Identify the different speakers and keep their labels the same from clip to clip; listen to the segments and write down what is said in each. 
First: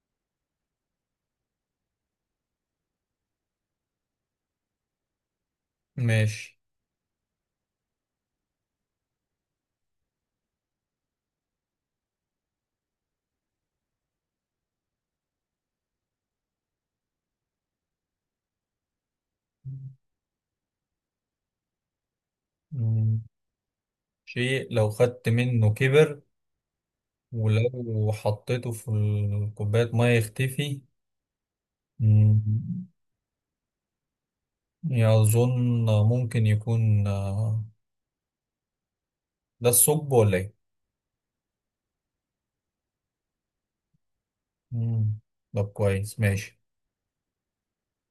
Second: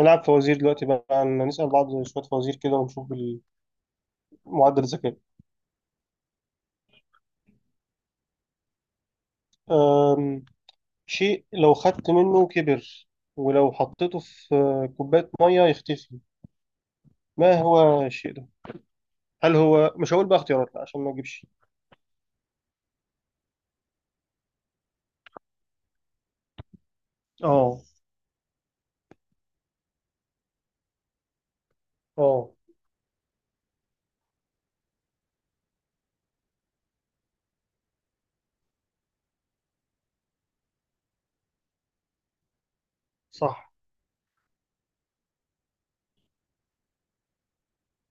Speaker 1: نلعب فوازير دلوقتي بقى نسأل بعض شوية فوازير كده ونشوف معدل الذكاء.
Speaker 2: ماشي.
Speaker 1: أم، شيء لو خدت منه كبر ولو حطيته في كوباية مية يختفي، ما هو الشيء ده؟ هل هو، مش هقول بقى اختيارات لا عشان ما اجيبش.
Speaker 2: مم. شيء لو خدت منه كبر،
Speaker 1: اه.
Speaker 2: ولو حطيته في كوباية مية يختفي.
Speaker 1: اه،
Speaker 2: مم. يظن ممكن يكون ده الثقب ولا ايه؟
Speaker 1: صح.
Speaker 2: مم. طب كويس، ماشي.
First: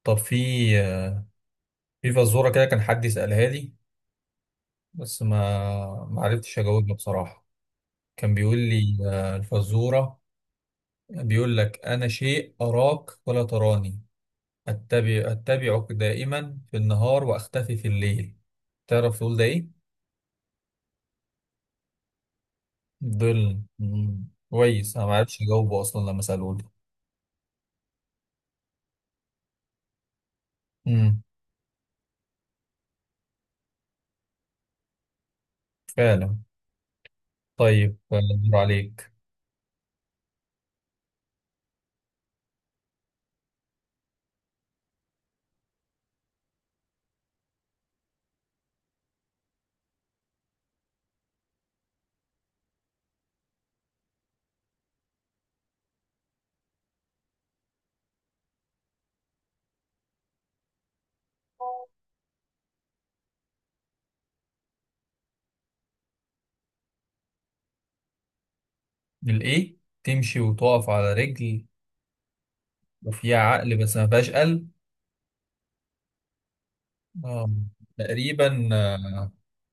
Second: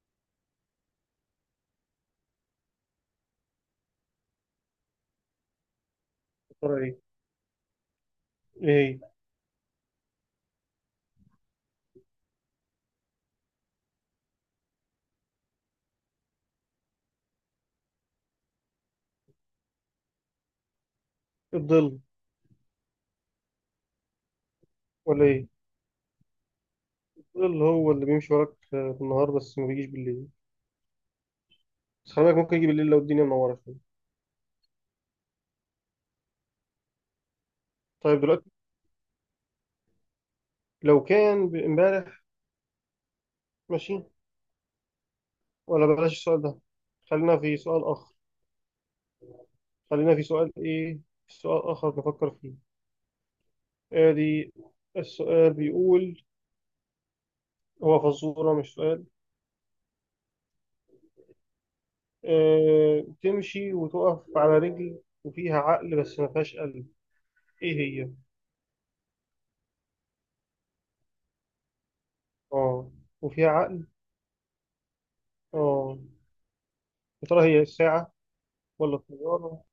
Speaker 2: طب آه، في فزورة كده كان حد يسألها لي، بس ما
Speaker 1: يا
Speaker 2: عرفتش
Speaker 1: ترى
Speaker 2: أجاوبها
Speaker 1: ايه؟
Speaker 2: بصراحة. كان بيقول لي
Speaker 1: ايه،
Speaker 2: الفزورة بيقول لك: أنا شيء أراك ولا تراني، أتبعك دائما في النهار وأختفي في الليل. تعرف تقول ده إيه؟
Speaker 1: الظل
Speaker 2: ظل. مم. كويس، أنا
Speaker 1: ولا
Speaker 2: معرفش
Speaker 1: ايه؟
Speaker 2: أجاوبه أصلا لما سألوه ده.
Speaker 1: الظل هو اللي بيمشي وراك في النهار بس ما بيجيش بالليل.
Speaker 2: مم.
Speaker 1: بس خلي بالك ممكن يجي بالليل لو الدنيا منورة شوية.
Speaker 2: فعلا. طيب
Speaker 1: طيب دلوقتي
Speaker 2: أدور عليك.
Speaker 1: لو كان امبارح، ماشي، ولا بلاش السؤال ده، خلينا في سؤال آخر. خلينا في سؤال إيه، في سؤال آخر نفكر فيه. آدي السؤال بيقول، هو فزورة مش سؤال. آه، تمشي وتقف على رجل وفيها عقل بس ما فيهاش قلب، إيه هي؟
Speaker 2: الإيه؟ تمشي وتقف على رجل
Speaker 1: آه،
Speaker 2: وفيها
Speaker 1: وفيها
Speaker 2: عقل
Speaker 1: عقل.
Speaker 2: بس ما فيهاش قلب.
Speaker 1: آه، يا ترى
Speaker 2: آه.
Speaker 1: هي الساعة
Speaker 2: تقريبا
Speaker 1: ولا الطيارة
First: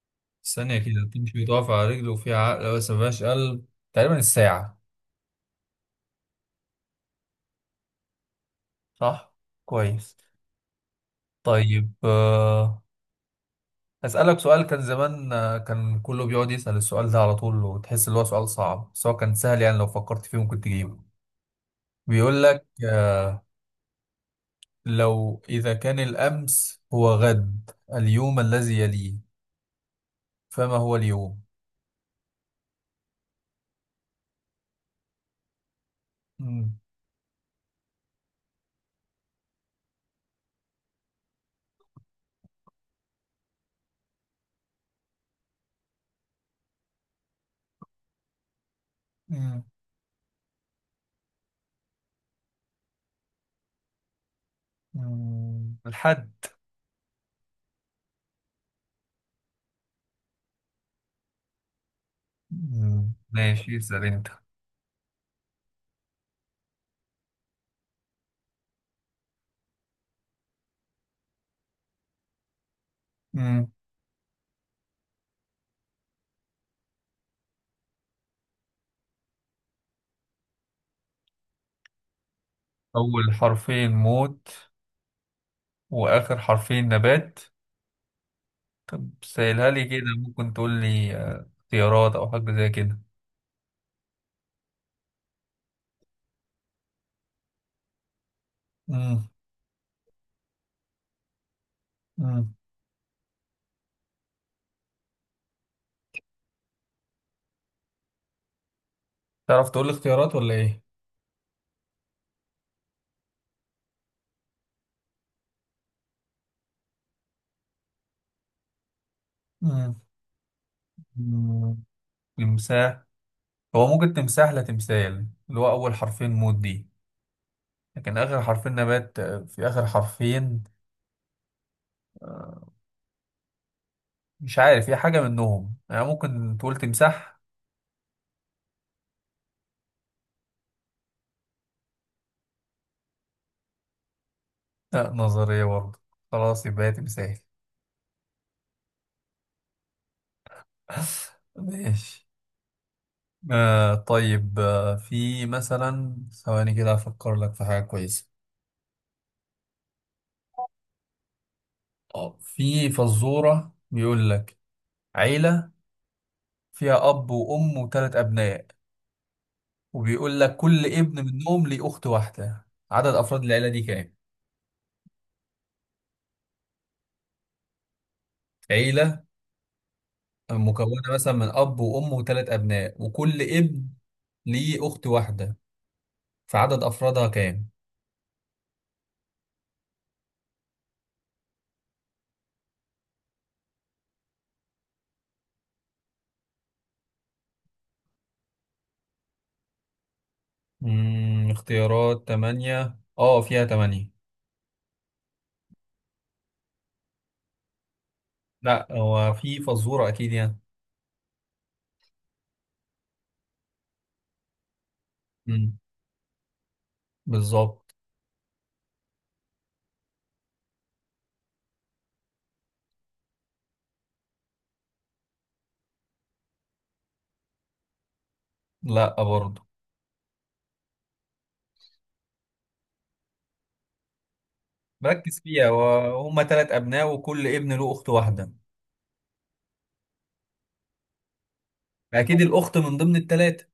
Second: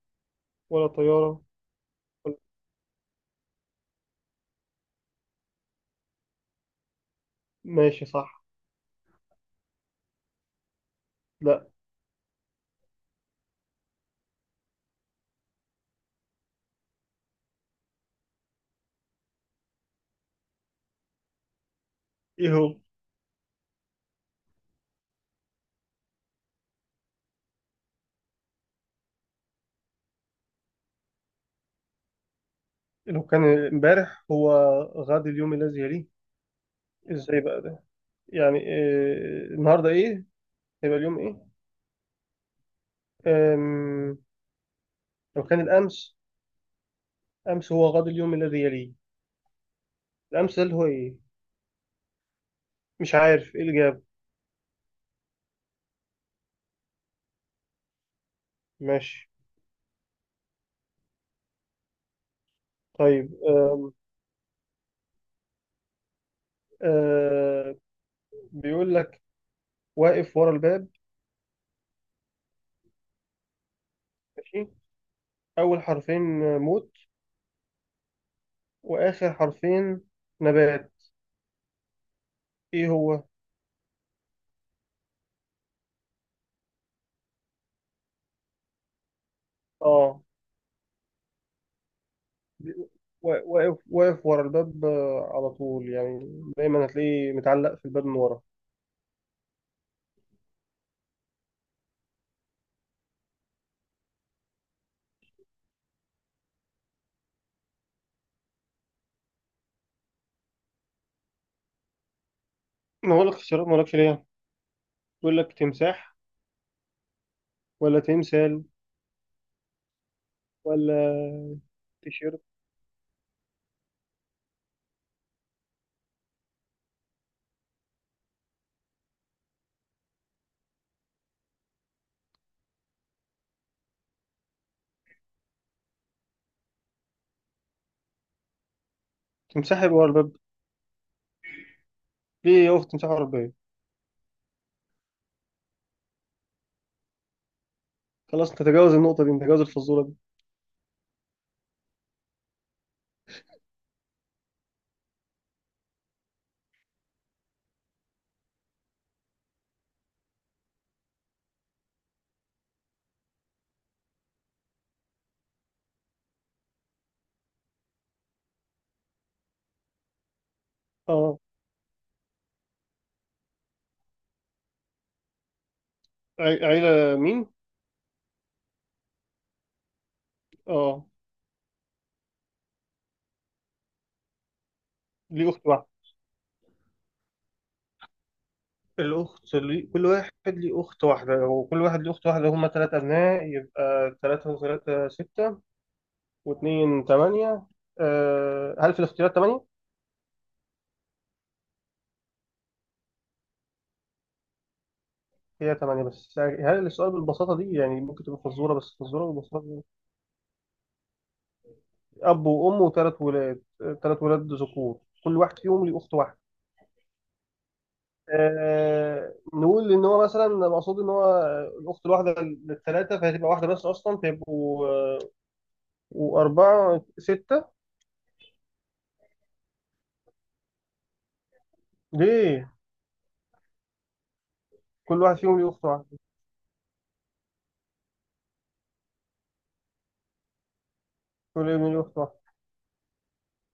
Speaker 2: ثانية
Speaker 1: ولا
Speaker 2: كده،
Speaker 1: طيارة
Speaker 2: تمشي وتقف على رجل
Speaker 1: ولا...
Speaker 2: وفيها عقل بس ما فيهاش قلب. تقريبا الساعة.
Speaker 1: ماشي صح.
Speaker 2: صح؟ كويس.
Speaker 1: لا،
Speaker 2: طيب أسألك سؤال كان زمان كان كله بيقعد يسأل السؤال ده على طول، وتحس إن هو سؤال صعب بس هو كان سهل يعني، لو فكرت فيه ممكن تجيبه. بيقول
Speaker 1: إيه
Speaker 2: لك:
Speaker 1: هو؟
Speaker 2: لو إذا كان الأمس هو غد اليوم الذي يليه، فما هو اليوم؟
Speaker 1: لو كان امبارح هو غد اليوم الذي يليه،
Speaker 2: مم.
Speaker 1: إزاي بقى ده؟ يعني آه، النهاردة إيه؟ هيبقى اليوم إيه؟ آم، لو كان الأمس، أمس هو غد اليوم الذي يليه.
Speaker 2: مم.
Speaker 1: الأمس ده اللي هو إيه، مش عارف إيه اللي جاب.
Speaker 2: مم. الحد.
Speaker 1: ماشي.
Speaker 2: مم.
Speaker 1: طيب
Speaker 2: ماشي، اسأل أنت.
Speaker 1: آه، بيقول لك واقف ورا الباب.
Speaker 2: مم.
Speaker 1: ماشي، أول حرفين موت وآخر حرفين نبات، إيه هو؟
Speaker 2: أول حرفين موت وآخر حرفين نبات. سهلها لي كده،
Speaker 1: آه،
Speaker 2: ممكن تقول لي اختيارات أو حاجة زي
Speaker 1: بي-
Speaker 2: كده.
Speaker 1: وا- واقف ورا الباب، على طول يعني، دايما هتلاقيه متعلق في الباب من ورا.
Speaker 2: مم. مم. تعرف تقول لي اختيارات ولا ايه؟
Speaker 1: ما هو لك اختيارات، ما لكش ليه، بيقول لك تمساح ولا تمثال
Speaker 2: مم.
Speaker 1: ولا
Speaker 2: مم.
Speaker 1: تيشيرت.
Speaker 2: تمساح. هو ممكن تمساح، لا تمثال، اللي هو اول حرفين موت دي، لكن اخر حرفين نبات في اخر حرفين. مش عارف هي حاجه منهم، يعني ممكن تقول تمساح.
Speaker 1: تمساح يبقى ورا الباب؟ ليه يقف تمساح ورا الباب؟
Speaker 2: لا، نظريه برضه. خلاص يبقى هي تمثال.
Speaker 1: خلاص نتجاوز النقطة دي، نتجاوز الفزورة دي.
Speaker 2: ماشي. آه طيب، في مثلا ثواني كده افكر لك في حاجه كويسه. في فزوره بيقول لك: عيله فيها اب وام وثلاث ابناء، وبيقول لك كل ابن
Speaker 1: اه،
Speaker 2: منهم ليه أخت واحدة. عدد أفراد العيلة دي كام؟
Speaker 1: عيلة مين؟
Speaker 2: عيلة مكونة
Speaker 1: اه.
Speaker 2: مثلا من أب وأم وثلاث أبناء، وكل ابن ليه أخت
Speaker 1: ليه
Speaker 2: واحدة.
Speaker 1: أخت واحدة.
Speaker 2: فعدد أفرادها كام؟
Speaker 1: الأخت كل واحد ليه أخت واحدة، هو كل واحد ليه أخت واحدة، هما تلاتة أبناء يبقى تلاتة وتلاتة ستة واتنين تمانية. هل في الاختيارات تمانية؟
Speaker 2: مم، اختيارات تمانية. اه، فيها تمانية.
Speaker 1: هي تمانية، بس هل السؤال بالبساطة دي؟ يعني ممكن تبقى فزورة،
Speaker 2: لا،
Speaker 1: بس فزورة
Speaker 2: هو في
Speaker 1: بالبساطة دي؟
Speaker 2: فزورة أكيد يعني.
Speaker 1: أب وأم وتلات ولاد، تلات ولاد ذكور كل واحد
Speaker 2: مم.
Speaker 1: فيهم ليه أخت واحدة.
Speaker 2: بالظبط.
Speaker 1: نقول ان هو مثلا مقصود ان هو الاخت الواحده للثلاثه، فهتبقى واحده بس اصلا، فيبقوا واربعه سته.
Speaker 2: لا، برضه.
Speaker 1: ليه؟ كل واحد
Speaker 2: ركز
Speaker 1: فيهم ليه
Speaker 2: فيها،
Speaker 1: اخت واحده،
Speaker 2: وهم تلات أبناء وكل ابن له أخت واحدة.
Speaker 1: كل ابن ليه اخت
Speaker 2: أكيد
Speaker 1: واحده.
Speaker 2: الأخت من ضمن التلاتة.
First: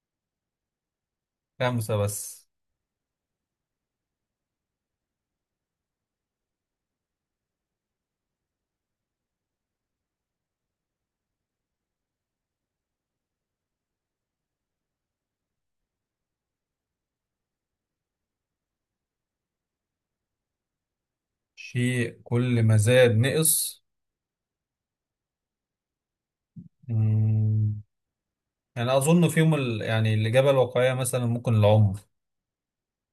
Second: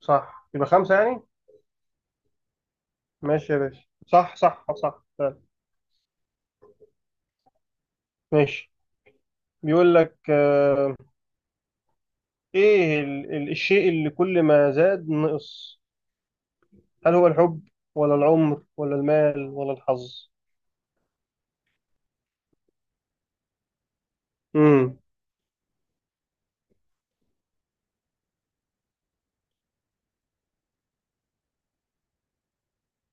Speaker 1: صح، يبقى خمسه يعني.
Speaker 2: خمسة بس.
Speaker 1: ماشي يا باشا، صح صح صح فعلا. ماشي. بيقول لك ايه الشيء اللي كل ما زاد نقص؟ هل هو الحب ولا العمر ولا المال ولا الحظ؟
Speaker 2: شيء كل ما زاد نقص.
Speaker 1: امم.
Speaker 2: مم. يعني اظن فيهم ال... يعني الاجابه الواقعيه مثلا ممكن العمر.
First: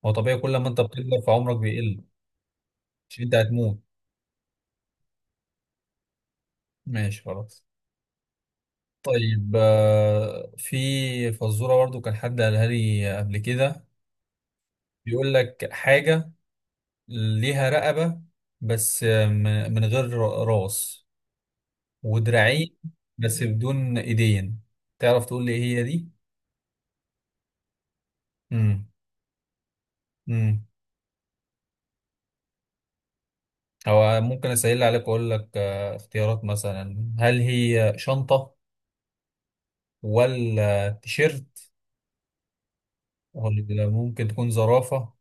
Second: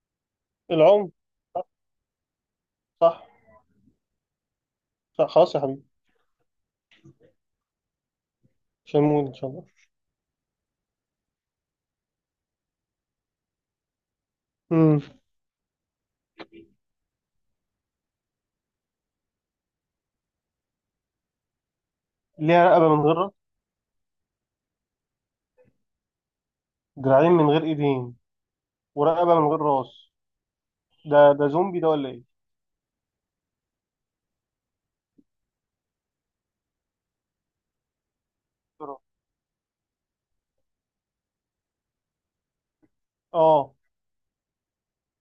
Speaker 2: هو طبيعي، كل ما انت
Speaker 1: العمر.
Speaker 2: بتكبر في عمرك بيقل. مش
Speaker 1: صح.
Speaker 2: انت هتموت.
Speaker 1: صح خلاص يا حبيبي،
Speaker 2: ماشي، خلاص.
Speaker 1: مش هنموت ان شاء
Speaker 2: طيب
Speaker 1: الله.
Speaker 2: في فزوره برضو كان حد قالها لي قبل كده.
Speaker 1: مم.
Speaker 2: بيقول لك حاجه ليها رقبه بس، من غير راس
Speaker 1: ليها
Speaker 2: ودراعين،
Speaker 1: رقبة من غير راس،
Speaker 2: بس بدون ايدين. تعرف تقول لي ايه هي دي؟
Speaker 1: دراعين من غير ايدين ورقبة من غير راس.
Speaker 2: امم
Speaker 1: ده زومبي ده ولا ايه؟
Speaker 2: أو ممكن أسهل عليك وأقول لك اختيارات، مثلا هل هي شنطة ولا تيشيرت
Speaker 1: اه،
Speaker 2: ولا ممكن تكون زرافة؟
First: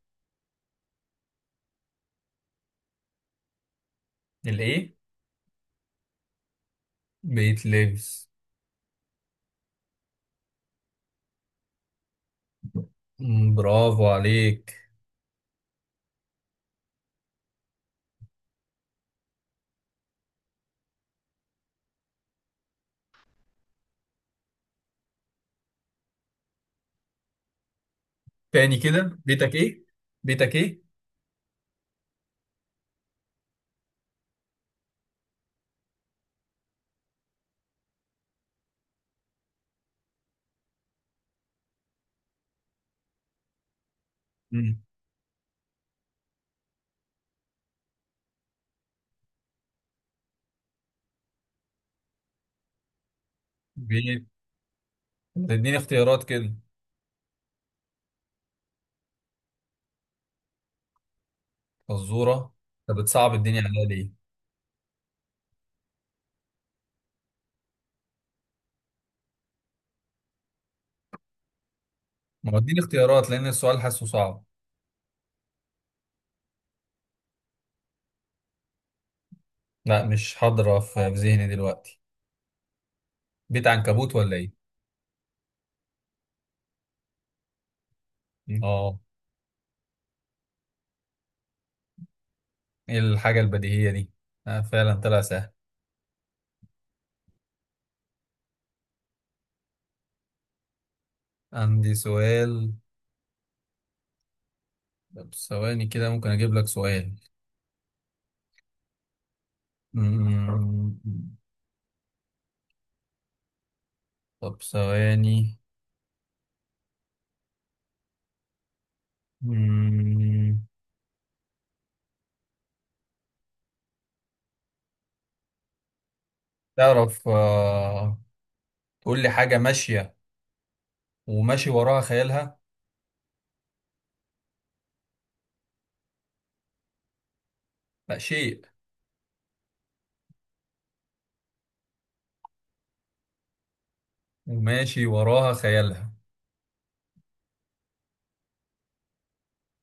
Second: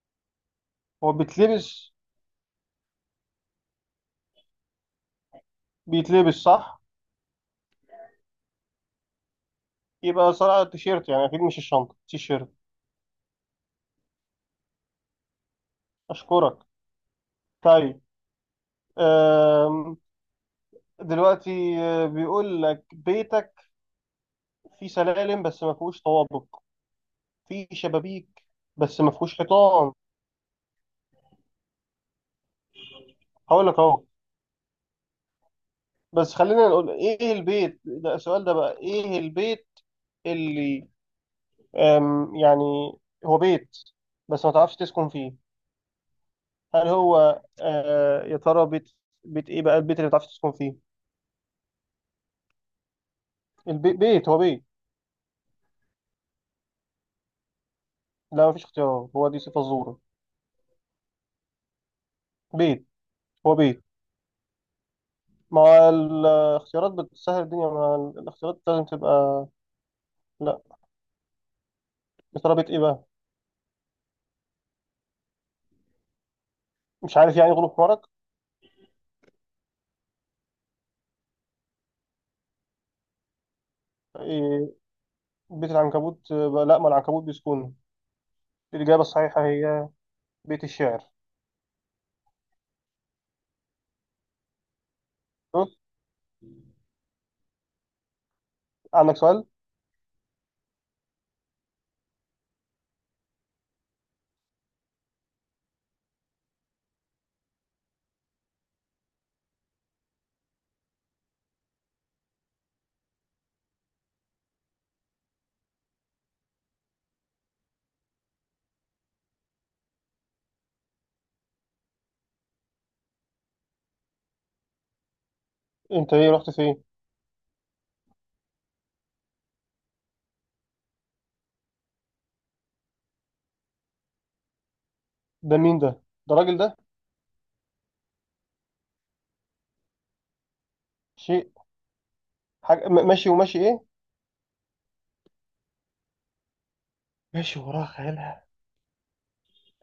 Speaker 1: هو بيتلبس؟
Speaker 2: الإيه؟
Speaker 1: بيتلبس، صح؟
Speaker 2: بيت لبس.
Speaker 1: يبقى صراحة التيشيرت يعني، اكيد مش الشنطة، تيشيرت.
Speaker 2: برافو عليك.
Speaker 1: اشكرك. طيب. أم... دلوقتي بيقول لك بيتك فيه سلالم بس ما فيهوش طوابق، فيه شبابيك
Speaker 2: تاني
Speaker 1: بس ما
Speaker 2: كده،
Speaker 1: فيهوش
Speaker 2: بيتك إيه؟
Speaker 1: حيطان.
Speaker 2: بيتك إيه؟
Speaker 1: هقول لك اهو، بس خلينا نقول ايه البيت ده. السؤال ده بقى، ايه البيت اللي يعني هو بيت بس ما تعرفش
Speaker 2: مم.
Speaker 1: تسكن فيه؟ هل هو يا ترى بيت، بيت ايه بقى البيت اللي ما تعرفش تسكن فيه؟ البيت
Speaker 2: بيت.
Speaker 1: بيت، هو بيت.
Speaker 2: تديني اختيارات كده؟
Speaker 1: لا ما فيش اختيارات، هو دي صفة الزورة.
Speaker 2: فزورة.
Speaker 1: بيت.
Speaker 2: أنت بتصعب
Speaker 1: هو
Speaker 2: الدنيا
Speaker 1: بيت.
Speaker 2: عليا ليه؟
Speaker 1: ما هو الاختيارات بتسهل الدنيا، ما الاختيارات لازم تبقى. لا. يا
Speaker 2: ما
Speaker 1: ترى
Speaker 2: هو
Speaker 1: بيت ايه
Speaker 2: اديني
Speaker 1: بقى؟
Speaker 2: اختيارات لأن السؤال حاسه صعب.
Speaker 1: مش عارف يعني، غلوب حمارك.
Speaker 2: لا، مش حاضرة في ذهني دلوقتي. بيت عنكبوت ولا إيه؟
Speaker 1: إيه، بيت العنكبوت؟ لا، ما العنكبوت بيسكن.
Speaker 2: مم. آه.
Speaker 1: الإجابة الصحيحة هي بيت الشعر.
Speaker 2: إيه الحاجة البديهية دي؟ فعلا طلع سهل.
Speaker 1: شوف، عندك سؤال.
Speaker 2: عندي سؤال. طب ثواني كده، ممكن أجيب لك سؤال. مم. طب ثواني. مم.
Speaker 1: انت ايه، رحت فين؟
Speaker 2: تعرف تقول لي حاجة ماشية وماشي وراها خيالها؟
Speaker 1: ده مين ده؟ ده الراجل ده؟
Speaker 2: لا، شيء.
Speaker 1: شيء. حاجة، ماشي وماشي إيه؟
Speaker 2: وماشي وراها خيالها.
Speaker 1: ماشي وراه خيالها.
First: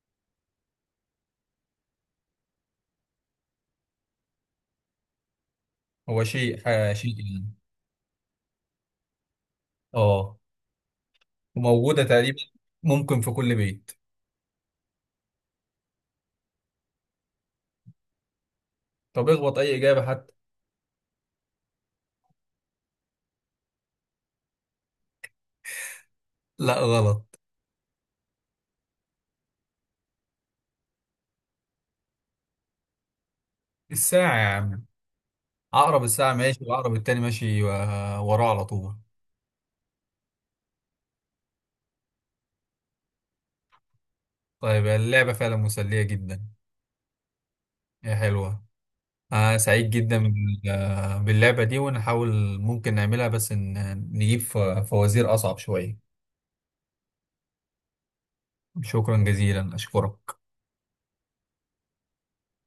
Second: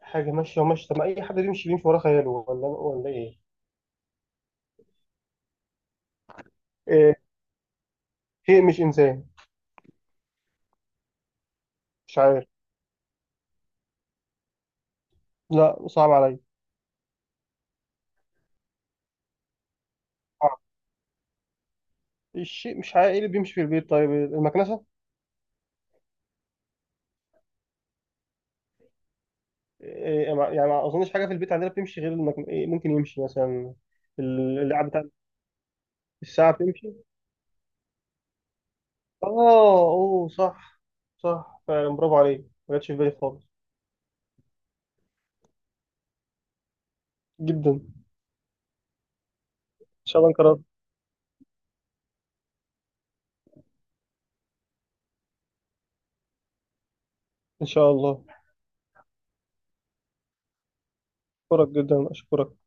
Speaker 1: حاجة ماشية وماشية؟ طب ما أي حد بيمشي، بيمشي وراه خياله، ولا إيه؟
Speaker 2: هو شيء، شيء
Speaker 1: إيه.
Speaker 2: يعني.
Speaker 1: شيء مش إنسان؟
Speaker 2: اه. وموجودة
Speaker 1: مش
Speaker 2: تقريبا،
Speaker 1: عارف.
Speaker 2: ممكن في كل بيت.
Speaker 1: لا صعب عليا.
Speaker 2: طب اخبط أي إجابة حتى.
Speaker 1: صعب. الشيء، مش عارف إيه اللي بيمشي في البيت. طيب المكنسة؟
Speaker 2: لا، غلط.
Speaker 1: إيه، يعني ما أظنش حاجة في البيت عندنا بتمشي غير إيه ممكن يمشي مثلا
Speaker 2: الساعة يا عم.
Speaker 1: اللعب بتاع.
Speaker 2: عقرب الساعة
Speaker 1: الساعة
Speaker 2: ماشي
Speaker 1: بتمشي.
Speaker 2: وعقرب التاني ماشي وراه على طول.
Speaker 1: آه، أوه صح. صح فعلا، برافو عليك. ما جاتش في بالي خالص.
Speaker 2: طيب اللعبة فعلا مسلية جدا.
Speaker 1: جدا. إن
Speaker 2: هي حلوة. أنا سعيد جدا
Speaker 1: شاء الله انقرأت.
Speaker 2: باللعبة دي، ونحاول ممكن نعملها، بس إن نجيب فوازير أصعب شوية.
Speaker 1: إن شاء الله.
Speaker 2: شكرا جزيلا، أشكرك.
Speaker 1: أشكرك جدا، أشكرك.